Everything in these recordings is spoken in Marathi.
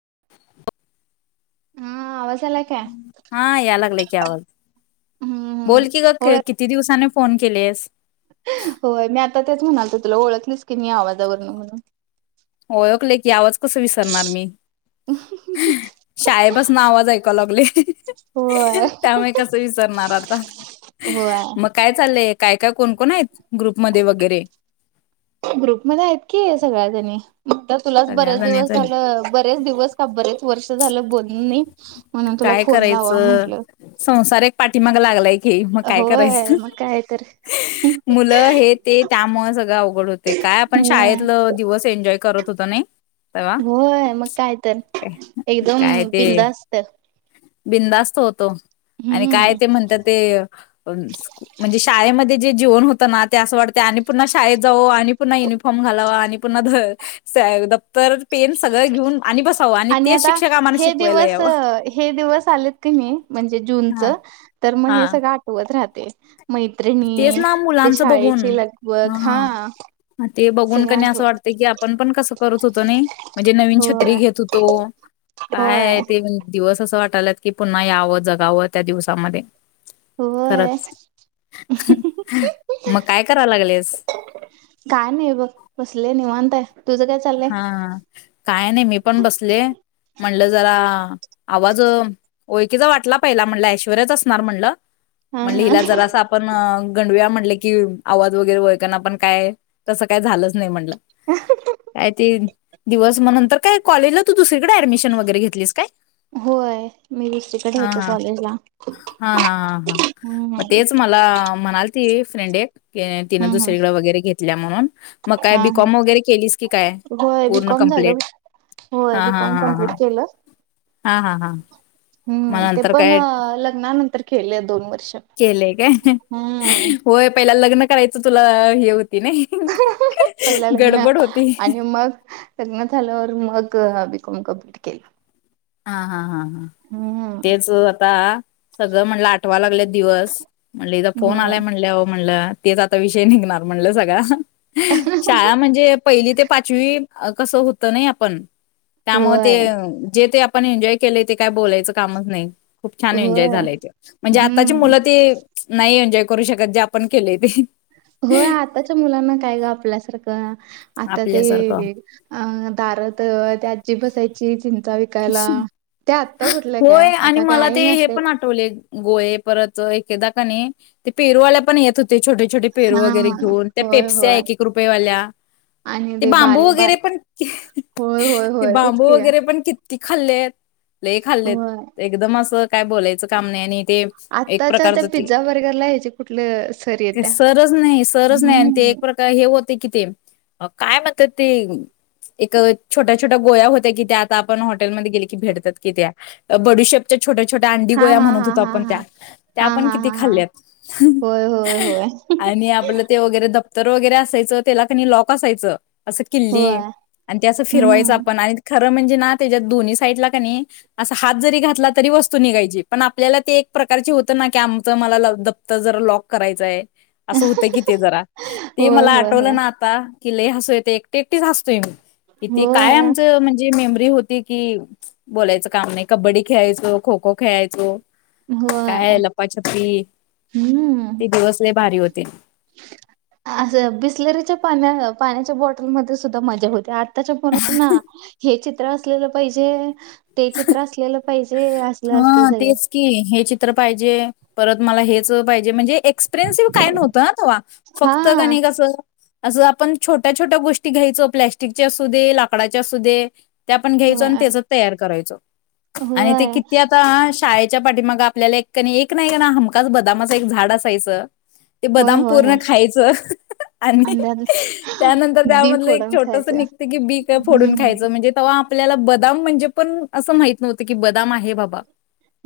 [unintelligible] हा आवाज आलाय काय? हा या लागला की आवाज हम्म हम्म बोल की ग किती दिवसाने फोन केलेस हो मी आता तेच म्हणालत तुला ओळखलीस की नाही आवाजावरन म्हणून ओळखले की आवाज कसा विसरणार मी शाळेपासून आवाज ऐक लागले होय. त्यामुळे कस विसरणार आता होय मग काय चाललंय काय काय कोणकण आहेत ग्रुप म वगैरे ग्रुपमध्येध्ये आहेत की सगळ्या त्यांनी तुलाच सगळ्या बरेच दिवस जण्याच झालं बरेच दिवस का बरेच वर्ष झालं बोलून नाही. म्हणून तुला काय फोन लावा करायचं म्हटलं. संसार एक पाठीमाग लागलाय मग काय होय करायचं मग काय तर मुलं हे ते त्यामुळे सगळं अवघड होते काय आपण होय शाळेतलं दिवस एन्जॉय करत त नाही तेव्हा होय मग काय तर काय एकदम काय हम् बिंद ते असत बिंदास्त होतो आणि काय ते म्हणतात ते म्हणे शाळेमध्ये जे जीवन होतं ना ते असं वाटते आणि पुन्हा शाळेत जाऊ आणि पुन्हा युनिफॉर्म घालाव आणि पु द्तर पेन सगळं घेऊन आणि बसावं आणि तेच शिक्षक आम्हाला शिकवायला यावं म्हण जग हा सळ आ राह तेच ना मुलांच बघून लगबग हा ह ते बघून सगळं कनी असं आठवत वाटतं की आपण पण कसं करत होतो ना म्हणजे नवीन छत्री होय घेत होतो होय काय ते दिवस असं वाटत टत की पुन्हा यावं जगावं त्या दिवसामध्ये हो आहे खरंच मग काय कराव लागलेस अ ते हा काय नाही मी पण बसले म्हटलं जरा आवाजय किं वाटला पहिला म्हण ऐश्वरयच असणार म्हणलं हा म्हण हा हिला जरा आपण गं म्ह आवाज वगैरे व पण काय तसं काय झालंच नाही म्हटलं ह काय ते दिवस. म नंतर काय कॉलेजला त दुसळीकड ऍडमिशन वगैरे घेतलीस काय? होय मी दुसरीकडे होते हां-हां, कॉलेजला हां-हां-हां हम्म ते फ्रेंड एक ते तिनं हम्म हम्म दुसरीेडं वगैरे घेत तल्या म्हणून? मग काय हा बी हा कॉम वगैरे केलीस? काय होय, बी पूर्ण कॉम झालंय. कंप्लीट होय, हा बी हा कॉम हा कमप्लीट हा केलं. हा हा हा मग हम्म, ते नंतर पण काय लग्नानंतर केले दोन वर्ष. केलंय काय हम्म. होय पहिला लग्न करायचं तुला हे होत पहिला लग्न. होती आणि मग लग्न झाल्यावर मग आवीत [unintelligible] हां-हां-हां हं, तेच आता सगळं म्हणलं आठवा लागले दिवस. म्हणले हिजा फोन होय. आलाय म्हणल्याव म्हणलं तेच आता विषय निघणार म्हणलं सगळा. शाळा म्हणजे पहिली ते पाचवी अं कसं होतं नई आपण. त्यामुळे ते, होय. जे ते अप पण एन्जॉय केले ते काय बोलायचं कामच नाई. खूप छान एन्जॉय होय. झालाय तो, म्हणजे आताची हम्म. मुलं ते नाही एन्जॉय करू शकत जे आपण केलेत. होय आताच्या मुलांना काय ग आपल्यासारखं आता आपल्यासारखं ते अं दारद त्या आजिबस ची चीन जा विकायला. त्यात होय, आणि मला ते हे पण आठवले गोळे परत एकेदा कनी, ते पेरूवाल्या पण येत होत् ते छोटे छोटे पेरू हा वगैरे घेऊन, त्या होय पेपस्या होय. एक एक रुपये वाल्या, आणि ते बांबू बारीक वगैरे बारीक पण, होय होय ते होय तेच बांबू की वगैरे पण कि ती खाल्लेत खाल्लेत, होय. एकदम असं काय बोलायचं काम नाही आणि ते एक आत्ताच्या त्या प्रकारचं ते, पिझ्झा बर्गरला ह्याची कुठली सर ते येत्या. सरज नाही सरज नाही आणि ते हम्म एक प्रका हे होते कि ते? काय म्हणतात ते, एक छोट्या छोट्या गोळ्या होत्या की त्या आता आपण हॉटेलमध्ये गेले की भेटतात कि त्या. बडीशपच्या छोट्या छोट्या अंडी हा गोळ्या हा म्हणत हा होत हा आपण हा त्या त्या हा आपण हा किती हा हा खाल्ल्यात होय होय होय आणि आप ते वगैरे तर वगैरे असायचं त्याला कणी लॉक असायचं असं किल्ली होय आणि ते असं फिरवायचं हम्म आपण आणि ख म्हणजे ना त्याच्या दोन्ही साईडला काणि असा हात जरी घातला तरी वस्तू निघायची पण आपल्याला ते एक प्रकारची होतं ना की आमचं मला दप्तर जरा लॉक करायचंय असं होतं कि ते जरा ते होय मला होय आठवलं होय ना आता कि ल हसतूयेत एकटे एकटी हसतोय मी किती काय होय आमचं म्हणजे मेमरी होती कि बोलायचं काम नाही कबड्डी खेळायचो खो खो खेळायचो काय होय लपाछप्पी हम्म ती दिवस लयी भारी होते ते असं बिसलेरीच्या पाण्या पाण्याच्या बॉटलमध्ये सुद्धा मजा होती आताच्या ब ना हे चित्र असलेलं पाहिजे ते चित्र असलेलं पाहिजे असलं असते हा सगळं तेस की हेच तर पाहिजे परत मला हेच पाहिजे म्हणजे एक्सप्रेन्सिव्ह काय नव्हतं ना तेव्हा हा फक्त का नाही कसं असं आपण छोट्या छोट्या गोष्टी घ्यायचो प्लॅस्टिकच्या असू दे लाकडाच्या असू दे ते आपण घ्यायचो आणि त्याच तयार करायचो हो तेी आता शाळेच्या पाठी मग आपल्याला एक कणी एक ना एक ना हमखच बदामाच एक झाड असायचं ते होय बदाम होय पूर्ण होय खायचं आणि अंदाज त्यानंतर बी त्यामधलं एक फोडून छोटस खायचं निघत की बीक फोडून हम्म खायचं म्हणजे तेव्हा आपल्याला बदाम म्हणजे पण असं माहत नव्हतं की बदाम आहे बाबा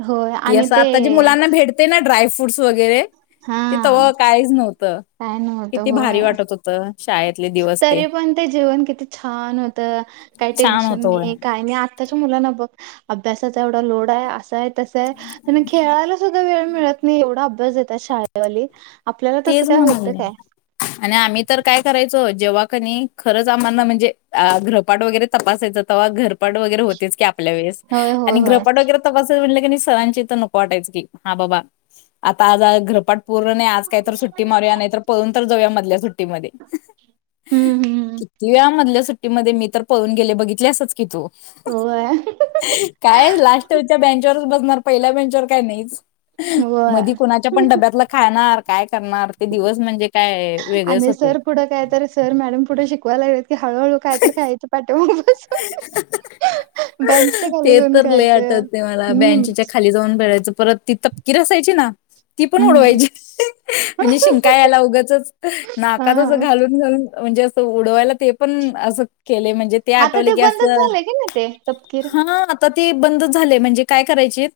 होय की आणि असं आता जी ते मुलांना भेटते ना ड्रायफ्रूट फूडस वगैरे हा तेथव काहीच नव्हत काय नव्हतं किती भारी होय वाटत होत तरी पण ते जीवन किती छान होतं काही छान टेन्शन होत होय नाही काय नाही आत्ताच्या मुलांना बघ अभ्यासाचा एवढा लोड आहे असा आहे तस आहे खेळाला सुद्धा वेळ मिळत नाही एवढा अभ्यास देतात शाळेवाली आपल्याला तसं तेच काय होतं म्हणाले काय आणि आम्ही तर काय करायच जेव्हा खरंच आम्हाना म्हणजे घ्रपाट वगैरे तपासायचं तेव्हा घरपाट वगैरे होतेच की आपल्या वस होय होय आणि होय ग्रहपट वगैरे त सरां तर नको वाटायच क हा बा आता आज पूण काहीत सुट्टी मारूया नाहीतर पळून तर जाऊया. मधल्या सुट्टीमध्ये हम्म हम्म किती वे मधल्या सुट्टी ीध्ये मी तर पळून गेले बघितल्यासच की तू होय काय लास्च्या बेंच व बणार पहि वेंचर काय नाही. होय मधी कुणाच्या पण डब्यातला खाणार. काय करणार ते दिवस म्हणजे काय वेगळेच आणि होते सर पुढं काय तर सर मॅडम पुढे शिकवाय लागेल. की हळूहळू काय तर खायचं पाठे बेंचच्या खाली ते जाऊन तर लय खायचं आठवते. मला हम्म बच्याच्या खाली जाऊन भेळायचं परत ती तपकीिर असयची ना ती पण हम्म उडवायची म्हणजे शिंका यायला उगचच नाकातच हा घालून घालून म्हणजे असं उडवायला ते पण असं केले म्हणजे आता आठवले ते की बंदच असं झालंय. की नाही ते तपकीिर हा आता ते बंद झाले म्हणजे काय करायचे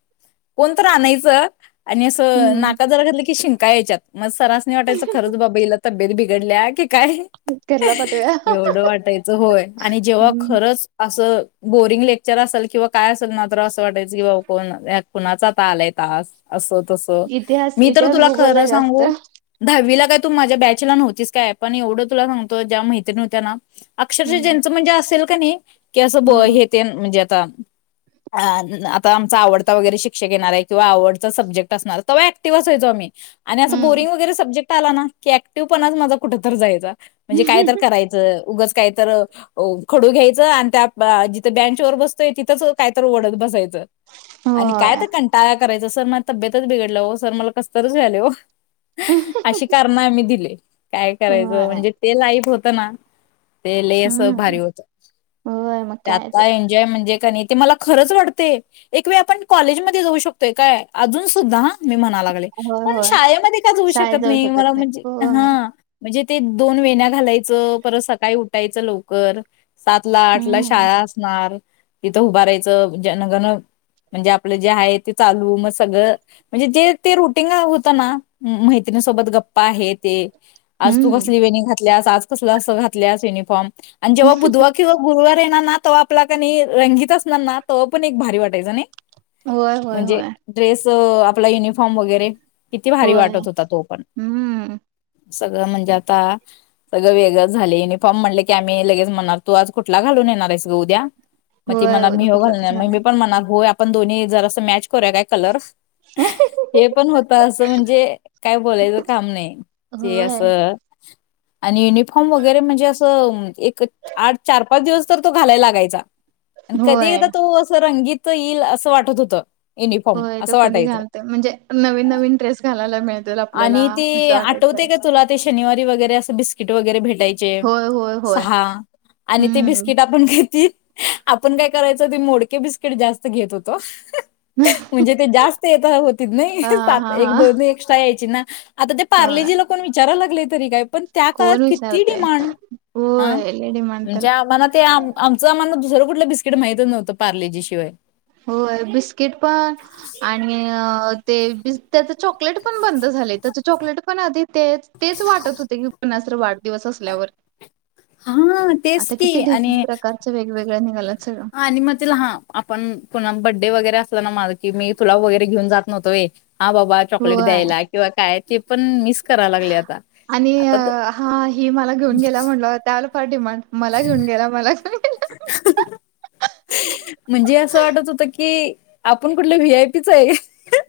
कोणत आणायचं. आणि असं हम्म नाका जरा घातलं की शिंक कायच्यात मग सरास नि वाटायचं खरच बाबाईला धबेेत बिघडल्या्या क काय घरला पाठवूया. एवढं वाटायचं होय. आणि ते हम्म खच बोरिंग लेक्चर असल किंवा काय असेल मात्र असं वाटायचं. की बा कोण कुणाच आता आलाय तास अस इतिहास मी तर इतिहास तुला भूगोलला खर सांग जास्त. दहा तू माझ्या बॅचला नव्हतीस काय पण एवढं तुला सांतो ज्या माहित नवत्या ना अक्षरश हम्म. ज म्हणजे असेल का नाही. की असं ब हम्म हे ते म्हणजे आता आमचा आवडता वगैरे शिक्षक येणार आहे. किंवा आवडचा सब्जेक्ट असणार. तेव्हा ऍक्टिव्हच वयचो आम्ही आणि असं हम्म. बोरिंग वगैरे सब्जेक्ट आला ना की क्टिव्ह पणच माझ कुठेत तर जायच. म्हणजे काय तर करायचं उग काहीत हो खडू घ्यायचं आणि त्या बँच वर बसतोय तिथंच कायत ओढत बसायचं आणि काय होय तर कंटा करायचं सर म तब्यतच बिघडलं हो सर मला कसतरच व्यायले हो अशी कारण आम्ही दिले काय करायचं होय म्हणजे ते लाईफ होत ना ते हम्म. भारी होत होय मग काय त्या तर एनजॉय म्हणजे नाही ते मला खरंच वाटते एक वेळ आपण कॉलेजमध्येध्ये जाऊ शकतोय काय अजून सुद्धा मी म्हणाला लागले होय पण होय शाळेमध्ये काच होऊ शाळेत शकत जाऊ नाही मला म्हणजे हा होय. म्हणजे ते दोन वेण्या्या घालायचं परत सकाळी उठायचं लवक कर सातला, आठला हम्म शाळा असणार तिथं उभारायचं जनगण म्हणजे आपलं जे आहे ते चालू मग सगळं म्हणजे जे ते रुटीन होतं ना मैत्रिणीसोबत गप्पा आहे ते आज तू हम्म कसली वेणी घात घल्यास आज कस अस घातल्यास युनिफॉर्म आणि जेव्हा बुधवार किंवा गुरुवार येणार तवा आपला कनी रंगीत असणार ना तवा पण एक भारी वाटायचा नाही. होय होय होय. तो आपला युनिफॉर्म वगैरे किती भारी होय. वाटत होता तो पण हम्म सगळं म्हणजे आता सगळं वेगळं झालय युनिफॉर्म म्हणले की आ मी लगेच म्हणार तू आज कुठला घालून येणार आहेस ग उद्या? मग ती होय म्हणार मी उद्या ह्यो कुठलं तरच घालून मग गाणं मी आहे. पण म्हणार ह्यो पण दोनही जरास मॅच करूया काय कलर्स हे पण होत असं म्हणजे काय बोलायचं काम नाही जे होय असं आणि युनिफॉर्म वगैरे म्हणजे असं एक, आठ, चार, पाच दिवस तर तो घालाय लागायचा. आणि कधी होय एकदा तो असं रंगीत येईल असं वाटत होतं. युनिफॉर्म होय तो असं कधी वाटायचं घालतोय म्हणजे नवीन नवीन ड्रेस घालायला मिळतील आपल्याला आणि ते असं वाटायचं त्यावेळेला किट वगैरे भेट होय होय. सहा आणि ते हम्म बिस्किट आपण घेत आपण काय करायचो ते मोडके बिस्किट जास्त घेत होतो. म्हणजे ते जास्त येत होतीत नइ हा हा सात, एक, हा दोन एक्स्ट्रा यायची ना. आता ते होय पारलेजिला कोण विचारायला लागलेत. तरी काय पण त्या काळात कोण किती विचारतय डिमांड हं होय लय डिमांड म्हणजे त्याला आम्हाला ते आम आमच आम्हाला दुसर कुठलं बिस्कीट माहित नव्हंत पार्लेजी शिवाय होय बिस्किट पण आणि ते बी त्याच चॉकलेट पण बंद झाले. त्याच चॉकलेट पण आधी ते तेच वाटत होते की वाट. दिवस असल्यावर हा तेच की आणि गळ निघाल्यात. सगळं हा आणि मग तिला हा आपण पुन बड्डे वगैरे असला ना माझ की तुला वगैरे घेऊन जात नवतो होय. हा बाबा चॉकलेट होय द्यायला किंवा काय ते पण मिस कराय लागले आता आणि आता त. अ, पाठीमाग. मला घेऊन गेला, मला घेऊन. गेला. म्हणजे असं वाटत होत की आपण कुठलं व्ही आय पी च आहे.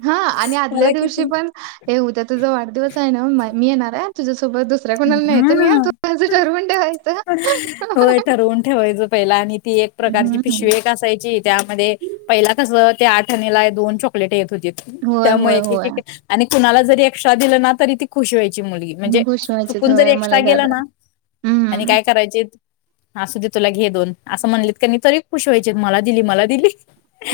हा आणि आदल्या मला दिवशी किती पण, हे उद्या तुझा वाढदिवस आहे ना मी येणार आहे हं. तुझ्या हा ठरवून ठेवायचं." होय ठरवून ठेवायचं पहिला आणि ती एक प्रकारची हं, हं. पिशवी एक असायची त्यामध्ये पहिला कसं. ते आठ आण्याला दोन चॉकलेट येत. होय, त्यामुळे होय, एक होय. एक आणि कुणाला जरी एक्स्ट्रा दिलं ना तरी ती खुशी व्हाय.. ची मुलगी म्हणजे मग खुश व्हायचीत चुकून जरी होय एक्स्ट्रा मला गेला जादा. ना आणि हं, काय करायचे असुदे तुला घेे. असं म्हणलेत कणी तरी खुश वायचे मला दिली मला दिली.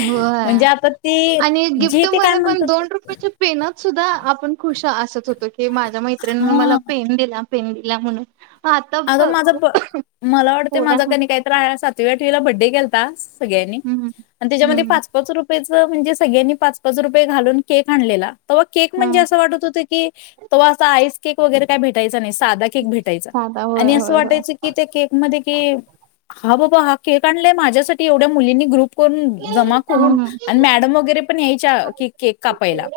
होय. म्हणजे आता ती आणि जी ते काय गिफ्टमध्ये पण म्हणतात दोन रुपयाच्या पेनात सुद्धा आपण खुश असत हो.. तो की माझ्या मैत्रिणीन मला हा पेन दिला. पेन दिला म्हणून आता आग बघ माझं ब.. मला वाटते पोरा माझा कनी काहीतर आहे सात... तुव्या टीला बड्डे केेलतास सगळ्यानी हं, हं, आणि त्याच्या मध्ये हं, पाच-पाच रुपेयच.. म्हणजे सगळ्यांनी पाच पाच रुपये घालून केक आणलेला तेव्हा केक म्हणजे हं, असं वाटत होत की तवा असं आईस.. केक वगैरे काय भेटायचं नाही साधा केक भेटायचा. साधा होय, आणि असं होय, होय. वाटायचं कि त्या केक मध्ये कि ह ब हा केक आणलाय माझ्यासाठी एवढ्या मुलींनी ग्रप फोन जमा करून हं, अन मॅडम वगैरे पण यायच्या क केक कापायला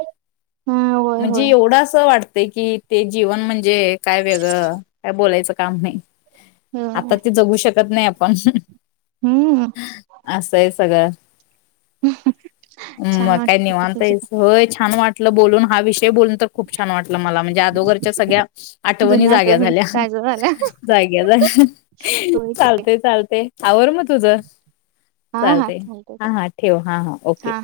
हं, होय, म्हणजे होय, एवढस वाटत ते की ते जीवन म्हणजे काय वेगळं काय बोलायचं काम नाही होय. आता ते जगू शकत नाही आपण हं, ह्म्म असहे सगळं हम् छान म वाटत काय होत नावांत तुझ्या आहेस होय छान वाट तुला बोलून हा विषय बोलून तर खूप छान वाटत मला म्हणजे आगोदरच्या सगळ्या आठवणी जुन्या जाग्या झाल्या ताज्या झाल्या. जाग्या झाल्या होय की, चालते चालते आवर म तुझ हां, हां, चालतय चालतंय, हा चालतंय. हा ठेव हा हा ओके हां.